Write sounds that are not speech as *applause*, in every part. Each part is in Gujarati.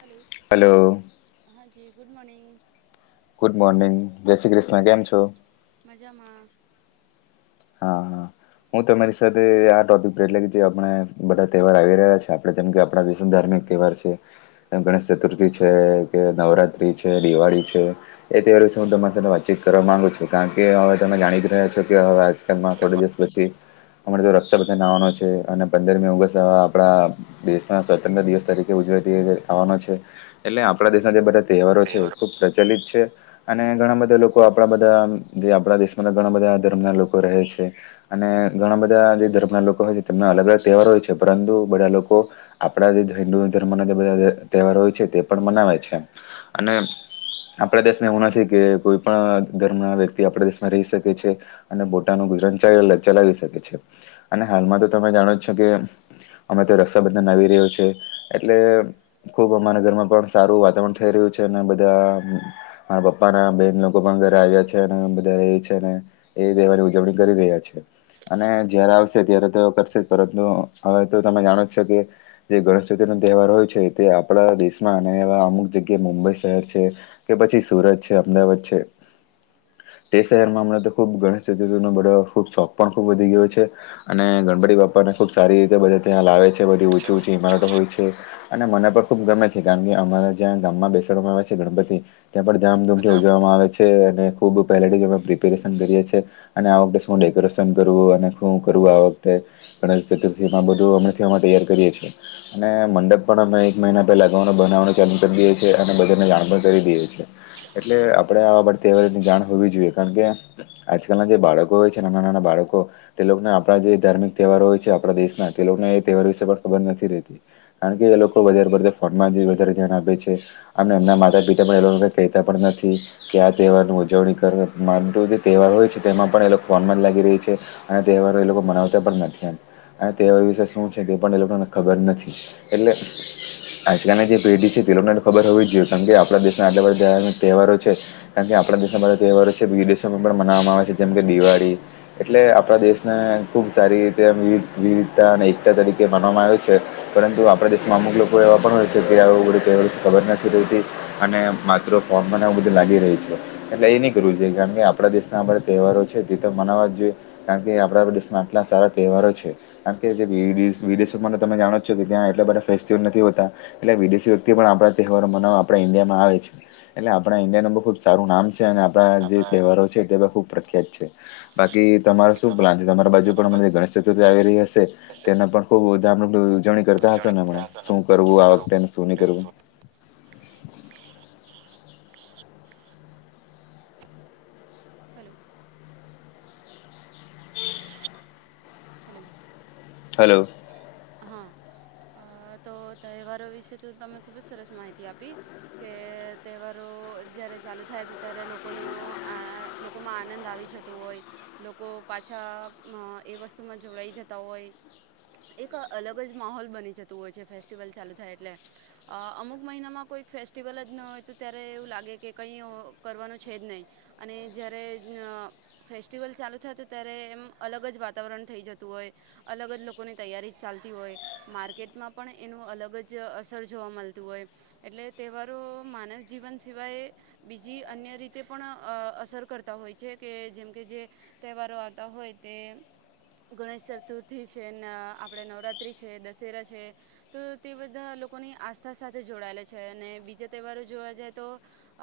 હલો હલો હાજી ગુડ મોર્નિંગ ગુડ મોર્નિંગ જય શ્રી કૃષ્ણ કેમ છો? મજામાં હા હા હું તમારી સાથે આ ટોપિક પર એટલે કે જે આપણે બધા તહેવાર આવી રહ્યા છે આપણે જેમકે આપણા દેશ ધાર્મિક તહેવાર છે ગણેશ ચતુર્થી છે કે નવરાત્રી છે દિવાળી છે. એ ત્યોહારો વિશે હું તમારી સાથે વાતચીત કરવા માંગુ છું કારણ કે હવે તમે જાણી રહ્યા છો આજ હમડા થોડે દિવસ પછી અમારા તો રક્ષાબંધન આવાનો છે અને પંદરમી દિવસ આપણા દેશના સ્વતંત્ર દિવસ તરીકે ઉજવાયતી આવવાનો છે એટલે આપણા દેશના જે બધા તહેવારો છે ખુબ પ્રચલિત છે. અને ઘણા બધા લોકો આપણા બધા જે આપણા દેશમાં ઘણા બધા ધર્મના લોકો રહે છે. અને ઘણા બધા જે ધર્મના લોકો હોય છે તેમના અલગ અલગ તહેવાર હોય છે પરંતુ બધા લોકો આપણા જે હિન્દુ ધર્મના જે બધા તહેવારો હોય છે તે પણ મનાવે છે અને આપણા દેશમાં એવું નથી કે કોઈ પણ ધર્મ ના વ્યક્તિ આપણા દેશમાં રહી શકે છે. અને બોટાનું ગુજરાતી ચલાવી શકે છે. અને હાલમાં તો તમે જાણો છો કે! અમે તો રક્ષાબંધન આવી રહ્યું છે એટલે ખુબ અમારા ઘરમાં પણ સારું વાતાવરણ થઈ રહ્યું છે. અને બધા મારા બાપા પપ્પા ના બેહેન લોકો પણ ઘરે આવ્યા છે. અને બધા એ છે ને એ દેવાની ઉજવણી કરી રહ્યા છે. અને જયારે આવશે ત્યારે તે કરશે જ પરંતુ હવે તો તમે જાણો જ છો કે જે ગણેશતિ નો તહેવાર હોય છે. તે આપણા દેશમાં અને એવા અમુક જગ્યાએ મુંબઈ શહેર છે. કે પછી સુરત છે અમદાવાદ છે તે શહેરમાં હમણાં તો ખૂબ ગણેશ ચતુર્થીનો બડ્યો ખૂબ શોખ પણ ખૂબ વધી ગયો છે. અને ગણપડી બાપ્પાને ખુબ સારી રીતે બધા ત્યાં લાવે છે બધી ઊંચી ઊંચી ઇમારતો હોય છે. અને મને પર ખુબ ગમે છે. કારણ કે અમારા જ્યાં ગામમાં બેસાડવામાં આવે છે ગણપતિ ત્યાં પણ ધામધૂમથી ઉજવવામાં આવે છે. અને ખુબ પહેલેથી જ અમે પ્રિપેરે કરી કરીએ છે અને આ વખતે શું ડેકોરેશન કરવું અને શું કરવું આ વખતે ગણેશ ચતુર્થી માં બધું અમે થવા તૈયાર કરીએ છીએ. અને મંડપ પણ અમે એક મહિના પેલા બનાવાનું ચાલુ કરી દેઇ સે. અને બધાને જાણ પણ કરી દેએ છીએ. એટલે આપડે આવા બધ તહેવારીની જાણ હોવી જોઈએ. કારણ કે આજકાલ ના જે બાળકો હોય છે ને નાના ના બાળકો તે લોકને આપણા જે ધાર્મિક તહેવારો હોય છે. આપણા દેશના તે લોકને એ તહેવાર વિશે પણ ખબર નથી રહેતી. કારણ કે એ લોકો વધારે પડતો ફોનમાં જ વધારે ધ્યાન આપે છે. અને એમના માતા પિતા પણ એ લોકો કહેતા પણ નથી. કે આ તહેવારની ઉજવણી કરવાની માન *unintelligible* તહેવાર હોય છે. તેમાં પણ એ લોક ફોનમાં જ લાગી રહી છે. અને તેહવાર એ લોકો મનાવતા પણ નથી એમ. અને તેવા વિશે શું છે. તે પણ એ લોકોને ખબર નથી. એટલે આજકાલની જે પેઢી છે. તે લોકોને તો ખબર હોવી જ જોઈએ કેમ કે આપડા દેશના આટલા બધા ધાર્મિક તહેવારો છે. કારણ કે આપણા દેશના બધા તહેવારો છે. વિદેશોમાં પણ મનાવામાં આવે છે. જેમ કે દિવાળી એટલે આપણા દેશને ખુબ સારી રીતે વિવિધ વિવિધતા અને એકતા તરીકે માનવામાં આવે છે. પરંતુ આપણા દેશમાં અમુક લોકો એવા પણ હોય છે. કે આવું બધું તેહવાર વિશ ખબર નથી રહેતી. અને માત્ર ફોર્મ મને આવું બધું લાગી રહી છે. એટલે એ નહી કરવું જોઈએ જેમ કે આપ પડા દેશના આ બધા તહેવારો છે. તે તો મનાવવા જ જોઈએ કારણ કે આપડા દેશમાં આટલા સારા તેહવારો છે. કારન કે જે વિયદેશ વિદેશમાં તો તમે જાણો છો કે ત્યા એટલા બધા ફેસ્ટિવલ નથી હોતા. એટલે વિદેશી વ્યક્તિ પણ આપણા તહેવારો મનાવવા આપણા ઈન્ડિયામાં આવે છે. એટલે આપણા ઈન્ડિયાનો તો ખુબ સારું નામ છે અને આપ પણા જે તહેવારો છે. તે ખુબ પ્રખ્યાત છે. બાકી તમારો શું પ્લાન છે. તમારા બાજુ પણ *unintelligible* ગણેશ ચતુર્થી આવી રહી હશે તેના પણ ખુબ *unintelligible* ઉજવણી કરતા હશોને હમણે શું કરવું આ વખતેને શું નહી કરવું. હલો. હલો. હેલ્લો. હેલ્લો હા. અ તો તહેવારો વિશે તો તમે ખૂબ જ સરસ માહિતી આપી. કે તહેવારો જ્યારે ચાલુ થાય છે. ત્યારે લોકોનો આ લોકોમાં આનંદ આવી જતો હોય. લોકો પાછા અ એ વસ સ્તુમાં જોડાઈ જતા હોય એક અલગ જ માહોલ બની જતું હોય છે. ફેસ્ટિવલ ચાલુ થાય એટલે. અ અમુક મહિનામાં કોઈક ફેસ્ટિવલ જ ન હોય તો ત્યારે એવું લાગે કે કઈ અ કરવાનું છે જ નહિ. અને જયારે જ્ઞ ફેસ્ટિવલ ચાલુ થાય તો ત્યારે એમ અલગ જ વાત તાવરણ થઈ જતું હોય અલગ જ લોકોની તૈયારી જ ચાલતી હોય. માર્કેટમાં પણ એનું અલગ જ અસર જોવા મલતું હોય. એટલે તહેવારો માનવ જીવન સિવાય બીજી અન્ય રીતે પણ અ અસર કરતા હોય છે કે જેમ કે જે તહેવારો આવતા હોય તે ગણેશ ચતુર્થી છે ન આપડે નવરાત્રી છે, દશેરા છે તો તે બધા લોકોની આસ્થા સાથે જોડાયેલા છે, અને બીજા તહેવારો જોવા જાય તો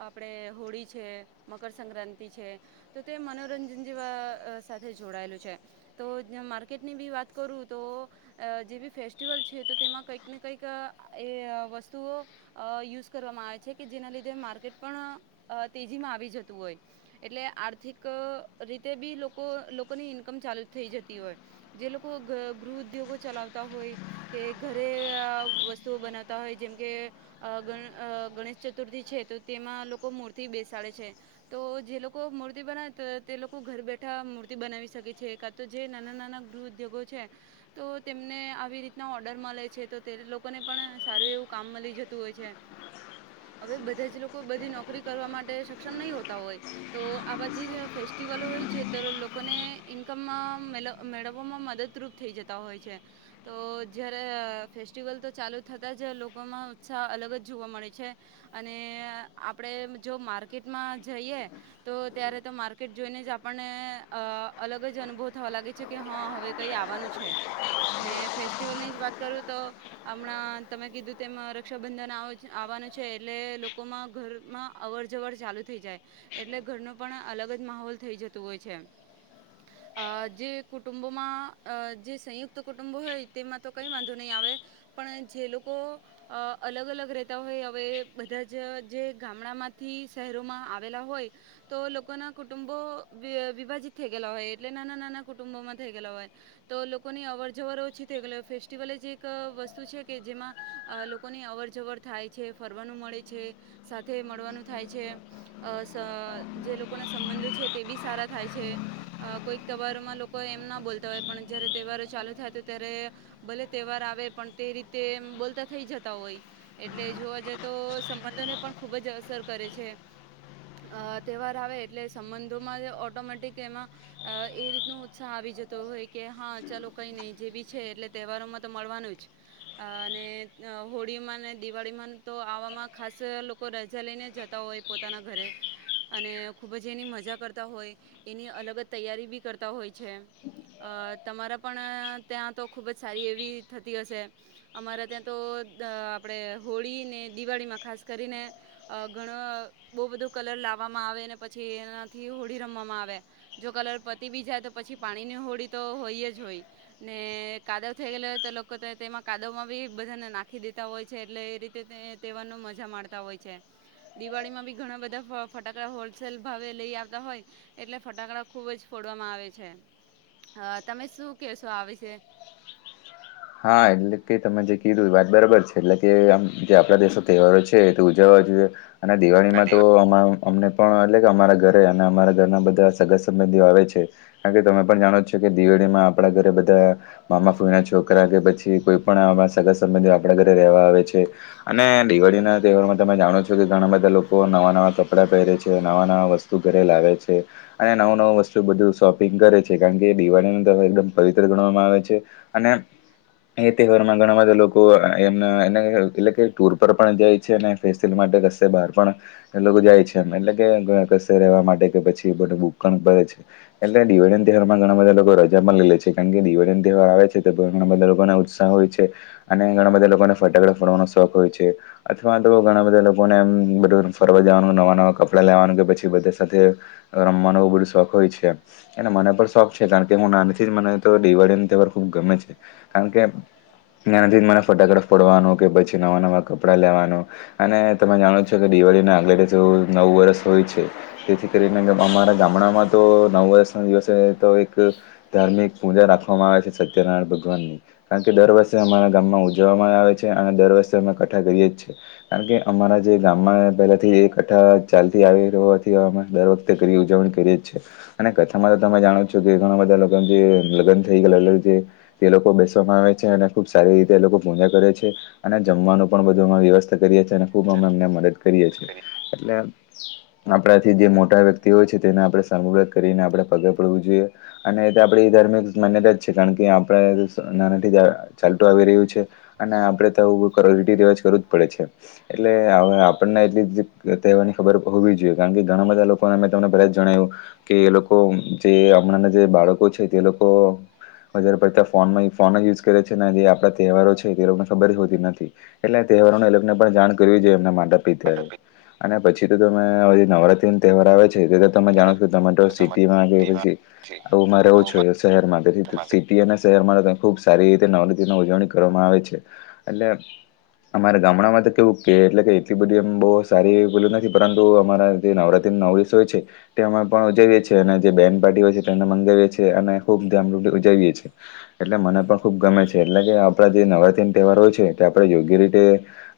આપડે હોળી છે, મકરસક્રાંતિ છે તો તે મનોરંજન જેવા અઅ સાથે જોડાયેલું છે. તો જ માર્કેટની બી વાત કરું તો અ જેબી ફેસ્ટિવલ છે, તો તેમાં કંઈક ને કંઈક એઅ વસ્તુઓ અ યુઝ કરવામાં આવે છે કે, જેના લીધે માર્કેટ પણ અ તેજીમાં આવી જતું હોય. એટલે આર્થિક રીતે બી લોકો લોકોની ઇન્કમ ચાલુ થઈ જતી હોય. જે લોકો ગ ગૃહ ઉદ્યોગો ચલાવતા હોય કે ઘરે આવ વસ્તુઓ બનાવતા હોય જેમ કે અ ગ ગણેશ ચતુર્થી છે તો તેમાં લોકો મૂર્તિ બેસાડે છે. તો જે લોકો મૂર્તિ બનાવે તે લોકો ઘર બેઠા મૂર્તિ બનાવી શકે છે એકાદ તો જે નાના નાના ગૃહ ઉદ્યોગો છે તો તેમને આવી રીતના ઓર્ડર મળે છે, તો તે લોકોને પણ સારું એવું કામ મળી જતું હોય છે. *inaudible* હવે બધા જ લોકો બધી નોકરી કરવા માટે સક્ષમ નહીં હોતા હોય, તો આ બા જે ફેસ્ટિવલો હોય છે તો લોકોને ઇન્કમ માં મેળવવામાં મદદરૂપ થઈ જતા હોય છે. તો જ્યારે ફેસ્ટિવલ તો ચાલુ થતા જ લોકોમાં ઉત્સાહ અલગ જ જોવા મળે છે અને આપડે જો માર્કેટમાં જઈએ તો ત્યારે તો માર્કેટ જોઈને જ આપણને અ અલગ મજ અનુભવ થવા લાગે છે કે હા હવે કઈ આવવાનું છે. ને ફેસ્ટિવલ ની જ વાત કરું તો હમણાં તમે કીધું તેમાં રક્ષાબંધન આવાનું આવવાનું છે, એટલે લોકોમાં ઘરમાં અવર જવર ચાલુ થઈ જાય, એટલે ઘરનો પણ અલગ જ માહોલ થઈ જતું હોય છે. અ જે કુટુંબોમાં અ જે સંયુક્ત કુટુંબો હોય તેમાં તો કંઈ વાંધો નહીં આવે. પણ જે લોકો અ અલગ અલગ રહેતા હોય હવે બધા જ જે ગામડામાંથી શહેરોમાં આવેલા હોય તો લોકો ના કુટુંબો વિ વિભાજીત થઈ ગયેલા હોય એટલે નાના નાના કુટુંબોમાં ગયેલા હોય. તો લોકોની અવર જવર ઓછી થઈ ગયેલી ફેસ્ટિવલ જ એક વસ્તુ છે કે જેમાં અ લોકોની અવર જવર થાય છે, ફરવાનું મળે છે, સાથે મળવાનું થાય છે. અ સ જે લોકોના સંબંધો છે તે બી સારા થાય છે. અ કોઈક તહેવારોમાં લોકો એમ ના બોલતા હોય, પણ જ્યારે તહેવારો ચાલુ થાય તો ત્યારે ભલે તહેવાર આવે પણ તે રીતે એમ બોલતા થઈ જતા હોય. એટલે જોવા જઈ તો સંબંધોને પણ ખુબ જ અસર કરે છે. અ તહેવાર આવે એટલે સંબંધોમાં ઓટોમેટિક એમાં અ એ રીતનો ઉત્સાહ આવી જતો હોય, કે હા ચાલો કઈ નહી જેવી છે એટલે તહેવારોમાં તો મળવાનું જ. અને હોળીમાં અને દિવાળીમાં તો આવામાં ખાસ લોકો રજા લઈને જ તા હોય પોતાના ઘરે અને ખૂબ જ એની મજા કરતા હોય એની અલગ જ તૈયારી ભી કરતા હોય છે. અ તમારા ત્યાં પણ ખૂબ જ સારી એવી થતી હશે. અમારે ત્યાં તો આપણે હોળીને, દિવાળીમાં ખાસ કરીને અ ઘણ બહુ બધો કલર લાવવામાં આવે ને પછી એનાથી હોડી રમવામાં આવે જો કલર પતી બી જાય, તો પછી પાણી ની હોડી તો હોય જ હોય. ને કાદવ થઈ ગયેલો હોય તો લોકો તેમાં કાદવમાં બી બધાને નાખી દેતા હોય છે એટલે એ રીતે તેવારનો મજા માણતા હોય છે. દિવાળીમાં બી ઘણા બધા ફટાકડા હોલસેલ ભાવે લઈ આવતા હોય એટલે ફટાકડા ખૂબ જ ફોડવામાં આવે છે, અ તમે શું કહેશો આ વીશે? હા એટલે કે તમે જે કીધું એ વાત બરાબર છે એટલે કે આમ જે આપણા દેશનો તહેવારો છે તે ઉજવવા જોઇએ. અને દિવાળીમાં તો આમા અમને પણ એટલે કે અમારા ઘરે અને અમારા ઘરના બધા સગા સંબંધીઓ આવે છે. કારણ કે તમે પણ જાણો છો કે દિવેળીમાં આપડા ઘરે બધા મામા ફોઈના છોક કરા કે પછી કોઈ પણ આમાં સગર સંબંધી આપણા ઘરે રહેવા આવે છે. અને દિવાળી ના તહેવારમાં તમે જાણો છો કે ઘણા બધા લોકો નવા નવા કપડાં પહેરે છે, નવા નવા વસ્ તુ ઘરે લાવે છે. અને નવું નવું વસ્તુ બધું શોપિંગ કરે છે, કારણ કે દિવાળી તહેવાર એકદમ પવિત્ર ગણવામાં આવે છે. અને એ તહેવારમાં ઘણા બધા લોકો *unintelligible* એટલે કે ટૂર પર પણ જાય છે. અને ફેસ્ટિલ માટે કસે બાર પણ એ લોકો જાય છે, એમ એટલે કે કશે રહેવા માટે કે પછી બધુ બુક પણ કરે છે. એટલે દિવાળીન તહેવારમાં ઘણા બધા લોકો રજા પણ લેલે છે, કારણ કે દિવાળી તહેવાર આવે છે. ઘણા બધા લોકોને ઉત્સાહ હોય છે, અને ઘણા બધા લોકોને ફટાકડા ફડવાનો શોખ હોય છે. અથવા તો ઘણા બધા લોકોને એમ બધું ફરવા જવાનું નવા નવા કપડાં લેવાનું કે પછી બધા સાથે રમવાનો એવો બધો શોખ હોય છે. એને મને પણ શોખ છે, કારણ કે હું નાનીથી જ મને તો દિવાળી તહેવાર ખુબ ગમે છે, કારણ કે નાનેથી જ મને ફટાકડા ફોડવાનો કે પછી નવા નવાં કપડાં લેવાનો અને તમે જાણો છો કે દિવાળી ના આગલે દિવસે નવ વર્ષ હોય છે. તેથી કરીને અમારા ગામડામાં તો નવ વર્ષના દિવસે તો એક ધાર્મિક પૂજા રાખવામાં આવે છે, સત્યનારાયણ ભ ગવાનની કારણ કે દર વર્ષે અમારા ગામમાં ઉજવવામાં આવે છે, અને દર વર્ષે અમે કઠ્ઠા કરીએ જ છે. કારણ કે અમારા જે ગામમાં પહેલાથી એ કથા ચાલતી આવી રહ્યો *unintelligible* તે કરીએ ઉજવણી કરીએ છે. અને કથામાં તો તમે જાણો છો કે ઘણા બધા લોકો જે લગન થઈ ગયેલા એટલે જે તે લોકો બેસવામાં આવે છે, અને ખુબ સારી રીતે એ લોકો પૂજા કરે છે. અને જમવાનું પણ બધું અમે વ્યવસ્થા કરીએ છીએ અને ખુબ અમે એમને મદદ કરીએ છીએ એટલે આપણાથી જે મોટા વ્યક્તિઓ છે, તેને સાલ મુબારક કરીને પગે પડવું જોયે અને એ આપડી ધાર્મિક માન્યતા જ છે, કારણ કે આપડ નાનાથી ચાલતું આવી રહ્યું છે. અને આપડે તો આવું *unintelligible* રિવાજ કરવ જ પડે છે. એટલે અવે આપણને એટલી તહેવાની ખબર હોવી જોઈએ કારણ કે ઘણા બધા લોકોને મેં તમને પેલા જણાવ્યું કે એ લોકો જે હમણાં ના જે બાળકો છે, તે લોકો હજાર *unintelligible* ફોનમાં ફોન જ યુઝ કરે છે, જે આપણા તહેવારો છે, તે લોકોને ખબર જ હોતી નથી એટલે તહેવારોને એલોકને પણ જાણ કરવી જોએ એમના માતા પિતાએ અને પછી તો તમે નવરા તહેવાર આવે છે, તે તમે જાણો છો તમે તો સિટીમાં કે પછી આવુંમાં *unintelligible* શહેરમાં સિ ટી અને શહેરમાં ખુબ સારી રીતે નવરીની ઉજવણી કરવામાં આવે છે, એટલે અમારા ગામડામાં તો કેવું કે એટલે કે એટલી બધી એમ બો સારી *unintelligible* નથી પરંતુ અમારા જે નવરાત્રી નવ દીવસ હોય છે. તે અમે પણ ઉજવીએ છીએ અને જે બેન પાર્ટી હોય છે, તેને મંગાવએ છે, અને ખુબ ધામધુપી ઉજવીએ એટલે મને પણ ખુબ ગમે છે, એટલે કે આપડા જે નવરાત્રી તહેવારો છે, તે આપણે યોગ્ય રીતે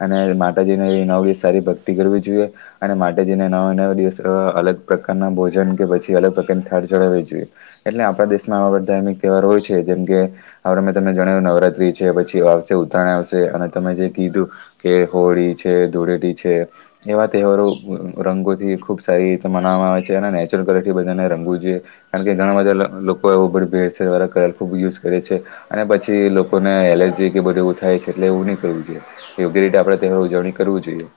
અને માતાજીને નવ દિવસ સારી ભક્તિ કરવી જોઈએ. અને માતાજીને નવે નવ દિવસ અલગ પ્રકારના ભોજન કે પછી અલગ પ્રકારની થાળ ચડાવી જોએ. એટલે આપણા દેશમાં આવા બધા ધાર્મિક તહેવાર હોય જેમ કે આપડે મેં તને જણાવ્યું નવરાત્રી છે, પછી આવશે ઉત્તરાયણ આવશે અને તમે જે કીધું કે હોળી છે, ધૂળેટી છે. એવા તહેવારો રંગોથી ખૂબ સારી રીતે મનાવામાં આવે છે, અને નેચરલ કલરથી બધાને રંગવુ જોએ કારણ કે ઘણા બધા લો લોકો *unintelligible* ખૂબ યુઝ કરે છે, અને પછી એલોકોને એલર્જી કે બધું એવું થાય છે, એટલે એવુ ની કરવું જોએ. યોગ્ય રીતે આપડે તેની ઉજવણી કરવુ જોઈએ.